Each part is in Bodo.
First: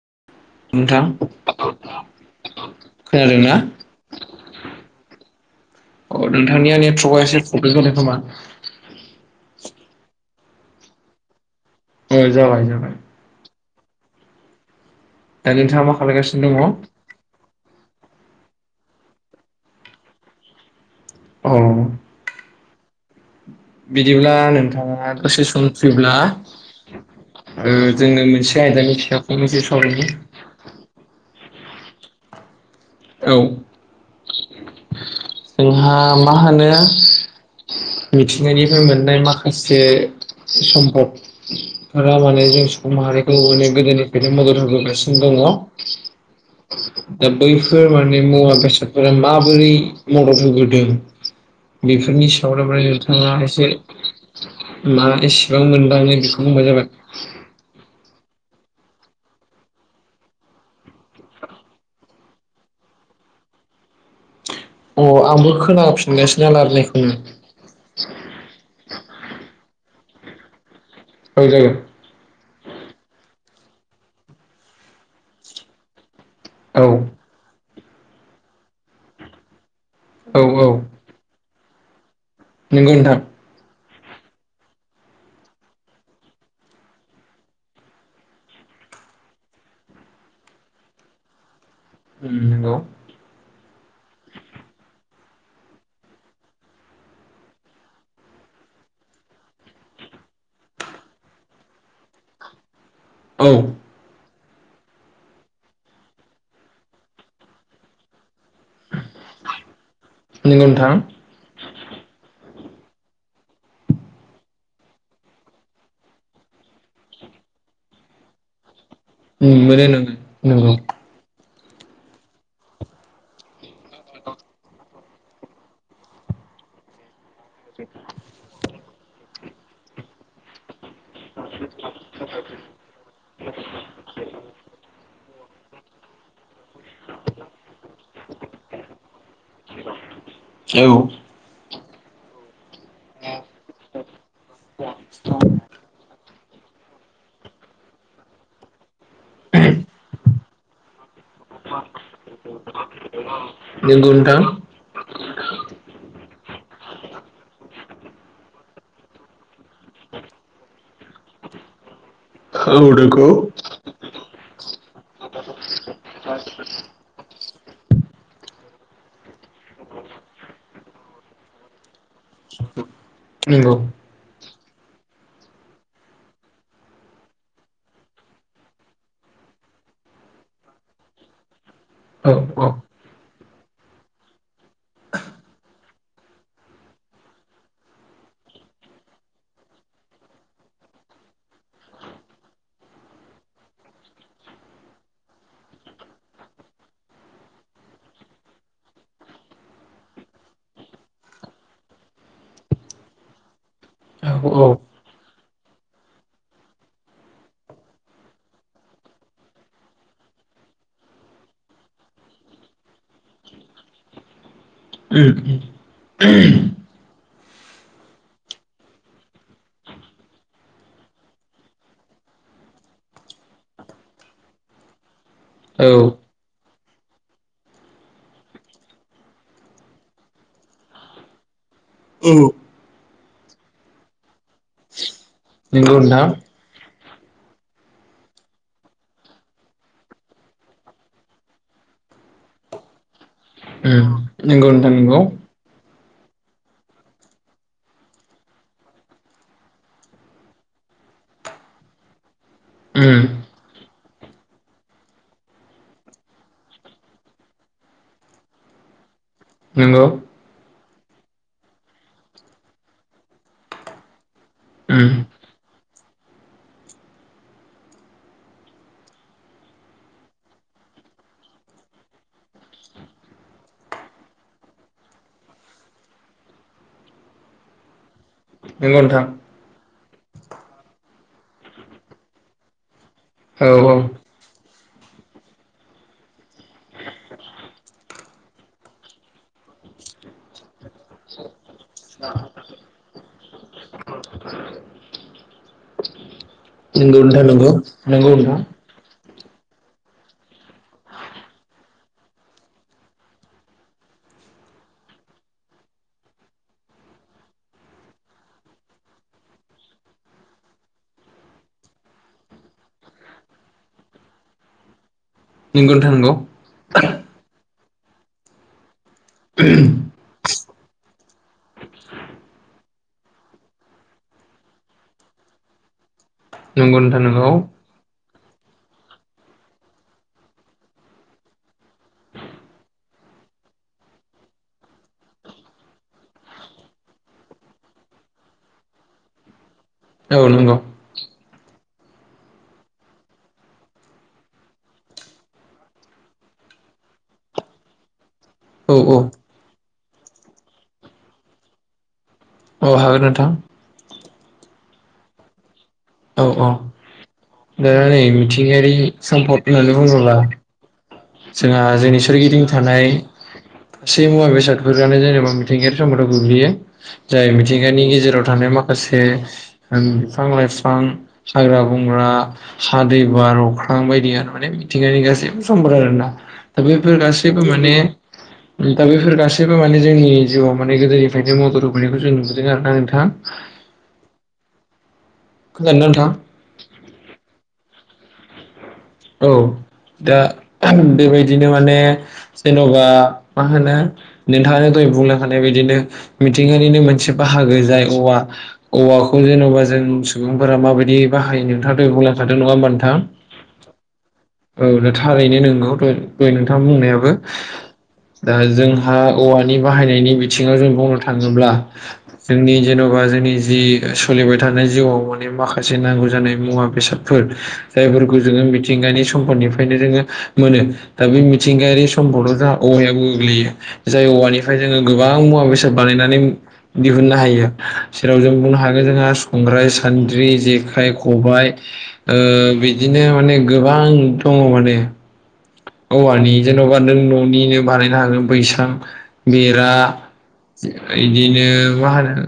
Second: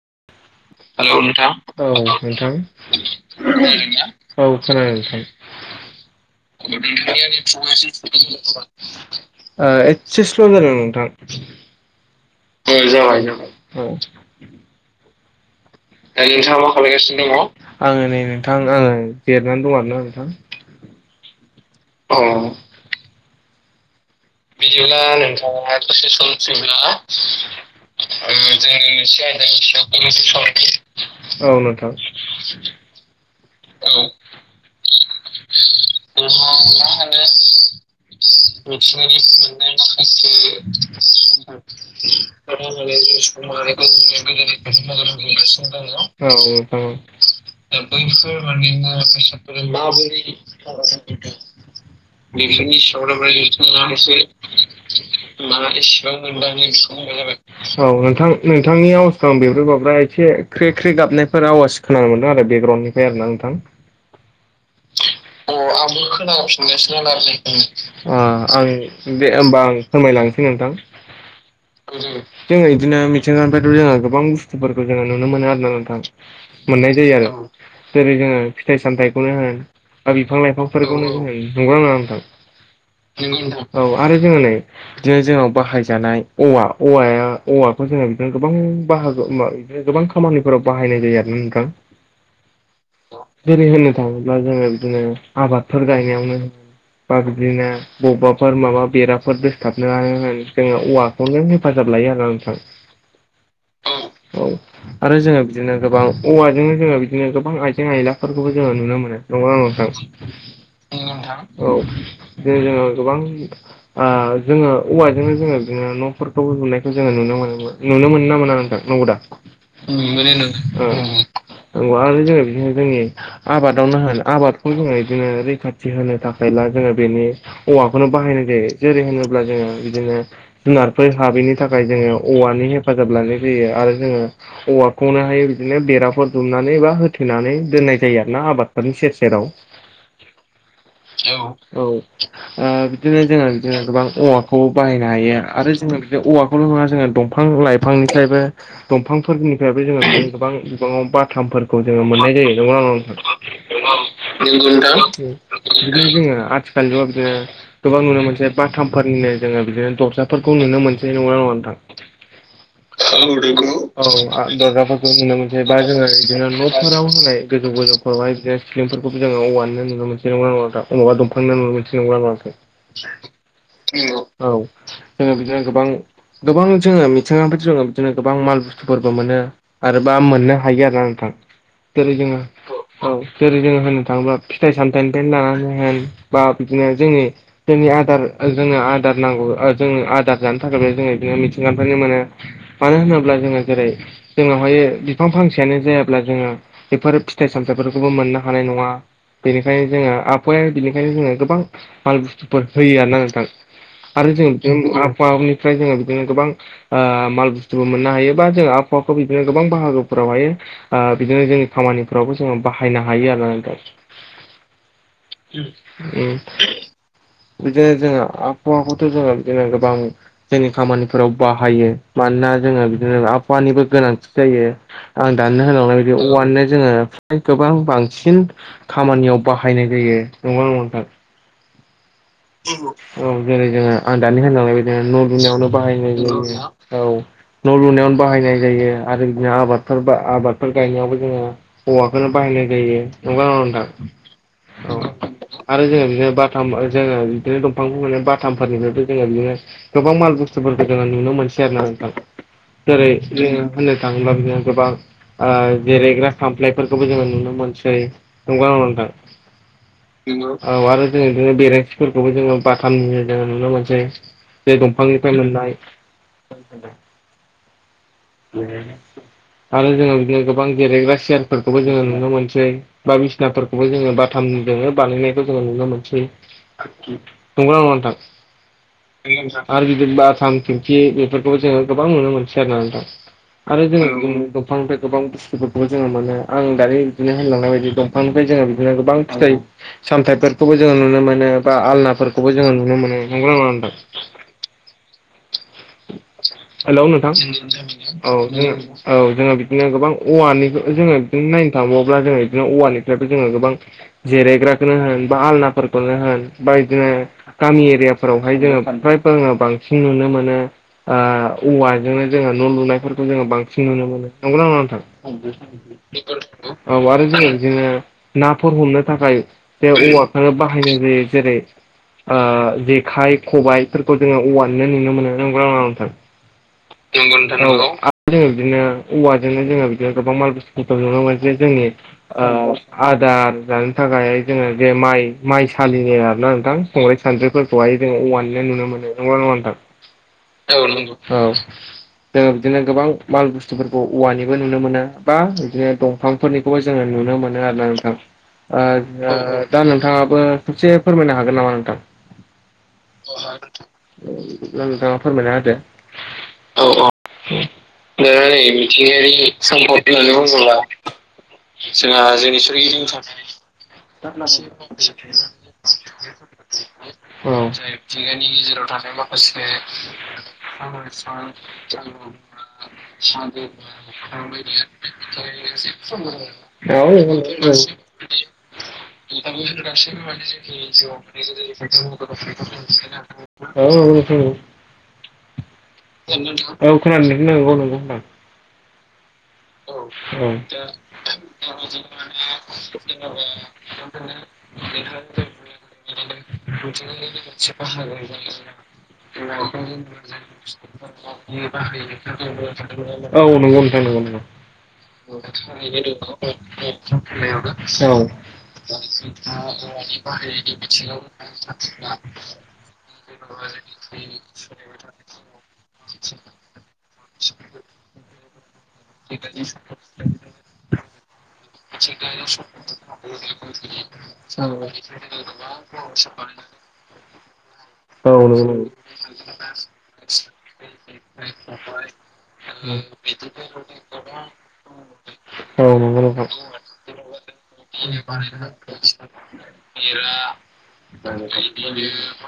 [inaudible] हेल नोंथां औ नोंथां औ खोनादोंना अ [unintelligible] नोंथांनिया खोनादों नेटवर्कआ एसे नोंथां प्रब्लेम जादों खोमा [unintelligible] एसे स्ल' जादों नोंथां अ जाबाय जाबाय औ दा नोंथाङा मा दा खालायगासिनो दङ नोंथाङा मा खालामलगासिनो दङ आं नै नोंथां आङो जिरायनानै दं आरोना नोंथां औ बिदिब्ला बिदिब्ला नोंथाङा दसे सम नोंथाङा दसे फ्रिब्ला सम फैब्ला ओ ओ जोङो मोनसे आयदानि सायाव फंनैसो सावरायनि जोङो [unintelligible] औ नोंथां औ औ जोंहा मा होनो मिथिंनायनिफ्राय मोननाय माखासे सम्भबफोरा माने जों समा मानायखौ नुनो गोदोनिफ्रायनो मदद होबोगासिनो औ नोंथां दङ दा बैफोर माने मुवा बेसादफोरा माबोरै मदद होबोदों बेफोरनि सायावनो बेफोरनि माने सायाव नोंथाङा माने नोंथाङा एसे मा मा एसेबां मोनदाङो एसेबां बेखौ बुंबाय मोनबां जाबाय जाबाय औ नोंथां नोंथांनि आवाजखौ आं बेब्रे बाब्रा एसे ख्रे ख्रे गाबनायफोर आवाज खोनानो मोनदों आरो बेकग्राउन्डनिफ्राय आरो ना आं थां अ आं अ आंबो खोना फिनगासिनो आं दे होमबा आं फोरमायलांसै नोंथां औ जागोन जोङो इदिनो मिथिंगा बेथ' जोङो गोबां बुस्थुफोरखौ जोङो नुनो मोनो आरोना नोंथां औ मोननाय जायो आरो जेरै जोङो फिथाइ सामथायखौनो होन बा औ बिफां लाइफांफोरखौनो होन नंगौना नङा नोंथां नोंगौ नोंथा औ आरो जोङो नै बिदिनो जोंनाव बाहायजानाय औवा औवाया औवाखौ जोङो बिदिनो गोबां बाहागो बिनो गोबां खामानिफोराव बाहायनाय जायो आरोना नोंथां उम नंगौ जरै होननो थाङोब्ला जोङो बिदिनो आबादफोर गायनायावनो बा बिदिनो बबेबाफोर माबा बेराफोर दोसथाबनो आनो होन जोङो औवाखौनो हेफाजाब लायो आरोना नोंथां औ औ आरो जोङो बिदिनो गोबां औवाजोंनो जोङो बिदिनो गोबां आइजें आइलाफोरखौबो जोङो नंगौ ना नङा नोंथां औ नोंथां औ जे जोङो गोबां ओ जोङो औवाजोंनो जोङो बिदिनो न'फोरखौ लुनायखौ जोङो नुनो मोनोमोन नुनो मोनो ना मोना नोंथां नंगौदा नोङो मोनो नोंथां नंगौ औवा आरो जोङो बिदिनो जोंनि आबादावनो होन आबादखौ जोङो बिदिनो रैखाथि होनो थाखायला जोङो बेनि औवाखौनो बाहायनाय जायो जेरै होनोब्ला जोङो बिदिनो जुनारफोर हाबैनि थाखाय जोङो औवानि हेफाजाब लानाय जायो आरो जोङो औवाखौनोहाय बिदिनो बेराफोर दुमनानै एबा होथेनानै दोननाय जायो आरोना आबादफोरनि जेराव औ औ ओ बिदिनो जोङो बिदिनो गोबां औवाखौ बाहायनो हायो आरो जोंङो बे औवाखौल' नङा जोंङो दंफां लाइफांनिफ्रायबो दंफांफोरनिफ्रायबो जोंङो गोबां बिबांङाव बाथामफोरखौ जोंङो मोननाय जायो [unintelligible] नोंगौ। नोंगौ नोंथां। बिदिनो जोंङो आथिखाल जुगाव बिदिनो गोबां नुनो मोनसे बाथामफोरनिनो जोङो बिदिनो दरजाफोरखौ नुनो मोनसै नंगौ ना नङा नोंथां औ नंगौ औ। ओ दरजाफोरखौ नुनो मोनसै बा जोङो बिदिनो न'फोराव होनाय गोजौ गोजौफोरावहाय बिदि फोरखौबो जोंओ औवानिनो नुनो मोनसै [unintelligible] नंगौ [unintelligible] औ जोंङो बिदिनो गोबां गोबां जोंङो मिथिंगानिफ्राय जोंङो बिदिनो गोबां माल बुस्थुफोरबो मोनो। आरोबा मोननो हायो आरोना नोंथां जेरै औ जोंङो औ जेरै जोङो होनो थाङोब्ला फिथाइ सामथाइनिफ्रायनो लानानै होन बा बिदिनो जोंनि जोंनि आदार जोंङो आदार नांगौ जोंनो आदार जानो थाखायबो जोंङो बिदिनो मिथिंगाफोरनो मोनो मानो होनोब्ला जोंङो जेरै जोंनावहायो बिफां फांसेआनो जायाब्ला जोंङो बेफोर फिथाइ सामथाफोर खौबो मोननो हानाय नङा। बेनिखायनो जोंङो आबहावाया बेनिखायनो जोंङो गोबां माल बुस्थुफोर होयो आरो ना नोंथां। आरो औ जों बिदिनो आबहानिफ्राय जोंङो बिदिनो गोबां ओ माल बुस्थुबो मोननो हायो बा जों आब हावाखौ बिदिनो गोबां बाहागोफोरावहाय ओ बिदिनो जोंनि खामानिफोरावबो जों बाहायनो हायो आरो ना दा उम। [inaudible] बिदिनो जोंङो आबहावाखौथ' जोंङो बिदिनो गोबां जोंनि खामानिफोराव बाहायो मा दाना जोंङो बिदिनो आबहानिबो गोनांथि जायो आं दाननो होनांनाय बिदि औवानिनो जोंङो गोबां बांसिन खामानियाव बाहायनाय जायो नंगौ ना नङा नोंथां? औ। औ जेरै जोंङो आं दानि होनलांनायदिनो न' लुनायावनो नंगौ बाहायनाय नोंथां [unintelligible] औ। न' लुनायावनो बाहायनाय जायो आरो बिदिनो आबादफोर बा आबादफोर गायनायावबो जोंङो औवाफोरनो बाहायनाय जा जायो नंगौ ना नंआ नोंथां? नंगौ नोंथां औ नंगौ। आरो जोङो बिदिनो बाथाम जोंङो बिदिनो दंफांखौ बाथामफोरनिफ्रायथ' जोङो बिदिनो गोबां माल बुस्थुफोरखौ जोंङो नुनो मोनसै आरो ना। जेरै जोंङो होननो थाङोब्ला जोंङो गोबां ओ जिरायग्रा खामफ्लायफोरखौबो जोंङो नुनो मोनसै नंगौ ना नंआ नोंथां? नोंगौ। नंगौ। औ आरो‌ जों बिदिनो बेरेनसि फोरखौबो जोंङो बाथामनि जोंङो नुनो मोनसै जे दंफांनिफ्राय मोननाय [inaudible] आरो जोंङो बिदिनो गोबां जिरायग्रा सियारफोरखौबो जोंङो नुनो मोनसै बा बिसनाफोरखौबो जोंङो बाथाम जों बानायनायखौ जोंङो नुनो मोनसै नंगौना नङा नोंथां? नोंगौ नोंथां। आरो गिदिर बाथाम खिरखि बेफोरखौबो जोंङो गोबां नुनो मोनसै आरो ना नोंथां। औ आरो औ जोंङो दंफांनिफ्राय गोबां बुस्थुफोरखौबो जोंङो मोनो आं दायो बिदिनो होनलांनाय बायदि दंफांनिफ्राय जों बिदिनो गोबां फिथाइ सामथायफोरखौबो जोंङो नुनो मोनो। बा आलनाफोरखौबो जोंङो नुनो मोनो नंगौ ना नंआ नोंथां? हेलौ नंगौ नोंथां नंगौ नंगौ औ। नोंथां औ जोंङो बिदिनो गोबां औवानि जोंङो बिदिनो नायनो थांबावोब्ला जोंङो बिदिनो औवानिफ्रायबो जोंङो गोबां जिरायग्राखौनो होन बा आलनाफोरखौनो होन बा बिदिनो गामि एरियाफोरावहाय जोंङो फ्रायबो आङो बांसिन नुनो मोनो। ओ औवाजोंनो जोंङो न' लुनायफोरखौ जोंङो बांसिन नुनो मोनो नंगौना नङा नोंथां? नंगौ नोंथां नंगौ [unintelligible] औ आरो जों जोङो नाफोर हमनो थाखाय बे औवाफ्रानो बाहायनाय जायो जेरै जेखाइ खबायफोरखौ जोङो औवानिनो नुनो मोनो नंगौ नङा नोंथां? नंगौ नथा नोंगौ। जोङो बिदिनो औवाजोंनो जोङो बिदिनो गोबां माल बुस्थुफोरखौ नुनो मोनोन जे जोंनि आदार जानो थाखायहाय जोङो जे माइ माइसालिनि आरोना नोंथां संग्राइ सान्द्रिफोरखौहाय जोङो औवानिनो नुनो मोनो नंगौना नंआ नोंथां? औ नंगौ। जोङो बिदिनो गोबां माल बुस्थुफोरखौ औवानिबो नुनो मोनो बा बिदिनो दंफांफोरनिखौबो जोङो नु ननोाव मोनो आरोना नों औ औ थां। दा नोंथाङाबो खनसे फोरमायनो हागोन नामा नोंथां? अ' हागोन नोंथां नोंथाङा फोरमायना होदो औ औ दा नै दै मिथिंगायारि होननानै सम्पद बुङोब्ला होन्नानै बुंओबा जोंहा जोंनि सोरगिदिं था गासै मुवा बेसादफोरानो जेनेबा मिथिंगायारि सम्पदाव गोग्लैयो जाय मिथिंगानि [unintelligible] आव थानाय माखासे ज बिफां-लाइफां, हाग्रा-बंग्रा हा, दै, बार, अख्रां बायदि आरो माने मिथिंगानि गासैबो समफोर आरोना दा बेफोर गासैबो। [unintelligible] [unintelligible] औ औ माने दा बैफोर गासैबो माने जोंनि जिउआव माने गोदोनिफ्रायनो मदद होबोनायखौ जों नुबोदों आरोना नोंथां खोनादोंना नोंथां औ खोनानो नंगौ नंगौ होन औ दा औ बेबायदिनो नंगौ माने जेन'बा मा होनो नोंथांनो बुंनो हानाय बिदिनो मिथिंगानिनो मोनसे बाहागो जाय औ औवा जेन'बा जों औ सुबुंफोरा माबायदि बाहायो नोंथाङा नंगौ दहाय बुंलांखादों नङा होमबा नोंथां। [unintelligible] औ दा थारैनो नंगौ नोंथाङा बुंनायाबो दा जोंहा औवा नि बाहायनायनि बिथिङाव जों बुंनो थाङोब्ला जोंनि जेन'बा जोंनि जि सोलिबाय थानाय जिउआव माने माखासे नांगौ जानाय मुवा बेसादफोर जायफोरखौ जोङो। मिथिंगायारि सम्पदनिफ्रायनो जोङो मोनो दा बे मिथिंगायारि सम्पदाव जोंहा औवायाबो गोग्लैयो । जाय औवानिफ्राय जोङो गोबां मुवा बेसाद बानायनानै। नंगौ औ दिहुननो हायो औ जेराव नंगौ जों नंगौ। बुंनो हागोन। जोंहा संग्राय-सान्द्रि, जेखाइ, खबाइ बिदिनो माने गोबां दङ' माने औ नंगौ नोंथां। औवानि जेन'बा नों न'निनो बानायनो हागोन बैसां, बेरा। बिदिनो मा होनो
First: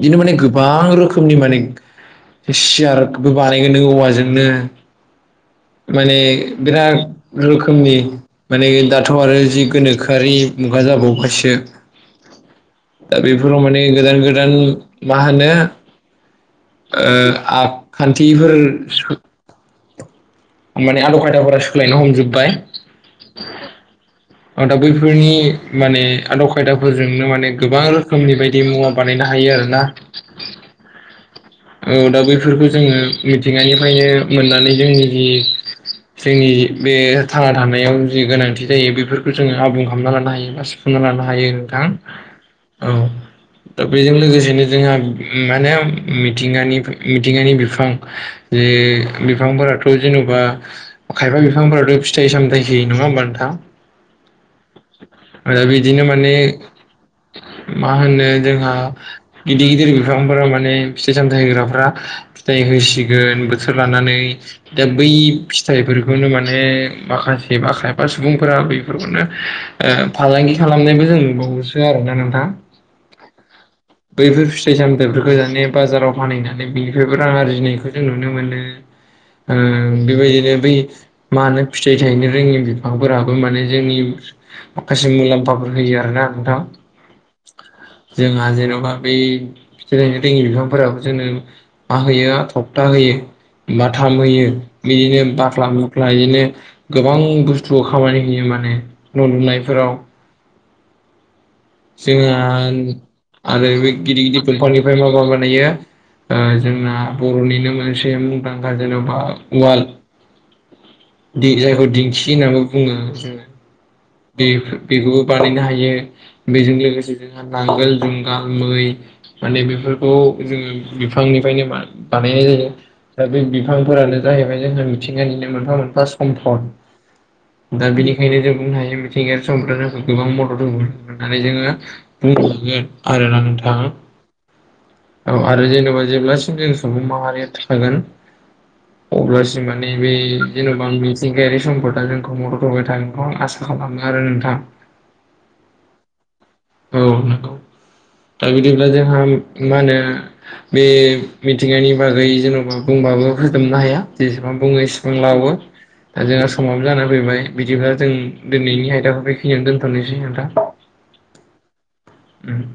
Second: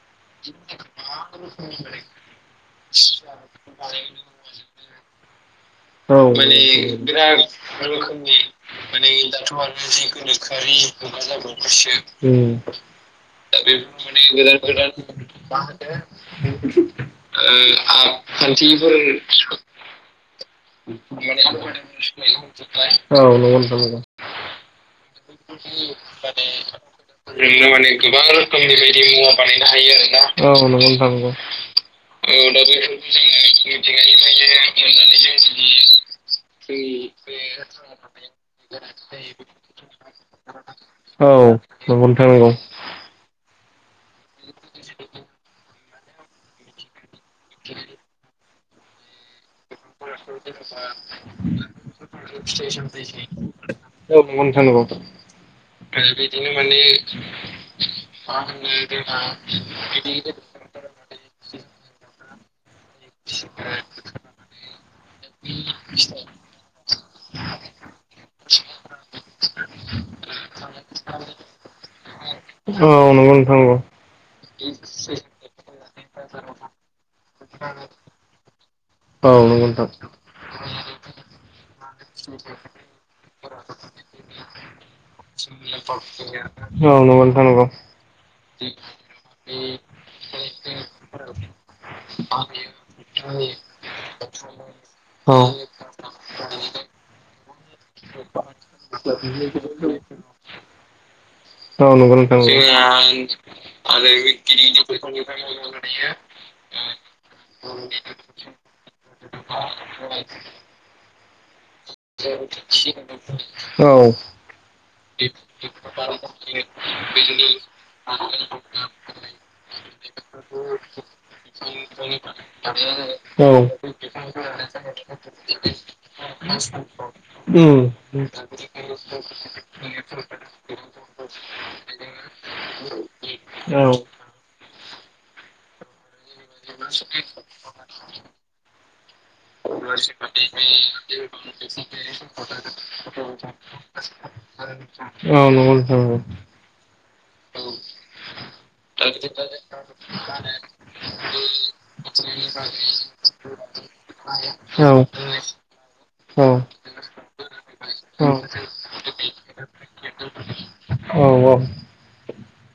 बिदिनो माने गोबां रोखोमनि माने सियारबो बानायगोन नों औवाजोंनो। औ माने बिराद रोखोमनि माने दाथ' जि आरो जे गोनोखोआरि गोनोखो [unintelligible] मुगा जाबावबायसो बे माने गोदान गोदान मा होनो आखान्थिफोर। माने आदब [unintelligible] खायदाफोरा सोलायनो मोनो हमजोब्बाय माने गोबां रोखोमनि दा बैफोरनि बायदि माने मुवा आदब बानायनो खायदाफोरजोंनो माने हायो गोबां रोखोमनि आरो बायदि मुवा बानायनो ना हायो आरोना औ नंगौ नंगौ। औ दा बैफोरखौ जोङो मिथिंगानिफ्रायनो मोननानै जोंनि जि जोंनि बे थांना थानायाव जि गोनांथि जायो बेफोर जोङो आबुं खालामना लानो हायो बा सुफुंना लानो औ हायो नोंथां नंगौ नंगौ औ। दा बेजों लोगोसेनो जोंहा माने मिथिंगानि मिथिंगानि बिफां जे। बिफांफोराथ' जेन'बा खायफा बिफांफोराथ' फिथाइ-सामथाय होयो नङा होमबा नोंथां? [unintelligible] आ बिदिनो माने मा होनो जोंहा गिदिर गिदिर बिफां फोरा माने फिथाइ सामथाइ होग्राफ्रा। फिथाइ होसिगोन बोथोर लानानै दा बै फिथाइफोरखौनो माने। माखासे बा खायफा सुबुंफोरा बे फोरखौनो ओ फालांगि खालामनायबो जों नुबावोसो आरोना नोंथां। नंगौ औ नंगौ नोंथां नंगौ बैफोर फिथाइ सामथाइफोरखौ जानि बाजाराव फानहैनानै बिनिफ्रायबो रां आरजिनायखौ जों नुनो मोनो। औ ओ नंगौ नोंथां नंगौ बेबायदिनो बै मा होनो फिथाइ थायनो रोङि बिफांफोराबो माने। जोंनि माखासे मुलाम्फाफोर होयो आरोना नोंथां। जोंहा जेन'बा बे फिथाय थायनोरोङि बिफांफोराबो जोंनो मा होयो थफथा होयो। बाथाम होयो। बिदिनो बाखला मुखला बिदिनो गोबां बुस्थुआव खामानि होयो। मान माने न' लुनायफोराव। जोंहा आन आरो बे गिदिर गिदिर दंफांनिफ्राय माबा बानायो? ओ जोंना बर'निनो मोनसे मुंदांखा जेन'बा अवाल दि जायखौ दिंखि होननानैबो बुङो जोङो। औ बेफोर बेखौबो बानायनो हायो। बेजों लोगोसे जोंहा नांगोल, जुंगाल, मै माने बेफोरखौ जोङो बेफोर फांनिफायनो मा बानायनाय जायो। दा बे औ उम बिफांफोरानो जाहैबाय जोंहा मिथिंगानिनो मोनफा मोनफा सम्पद। दा बेनिखायनो जों बुंनो हायो। मिथिंगायारि सम्पदा जोंखौ गोबां मदद होबोदों, होननानै जोङो मुंसुगोन। आरो ना नोंथां। औ औ आरो जेनेबा जेब्लासिम जों सुबुं माहारिया थागोन। अब्लासिम माने बे जेनेबा मिथिंगायारि सम्पदा जोंखौ मदद होबाय थागोनखौ आं आसा खामो आरो नोंथां। औ नंगौ नोंथां औ। औ [inaudible] दा बिदिब्ला जोंहा मा होनो बे मिथिंगानि बागै जेन'बा बुंबाबो हो होजोबनो हाया। जेसेबां बुङो औ एसेबां लानो। दा औ जोंहा समाबो जानानै फैबाय। बिदिब्ला जों दिनैनि आयदाखौ बेखैनानै दोनथ'नोसै नोंथां। औ औ औ उम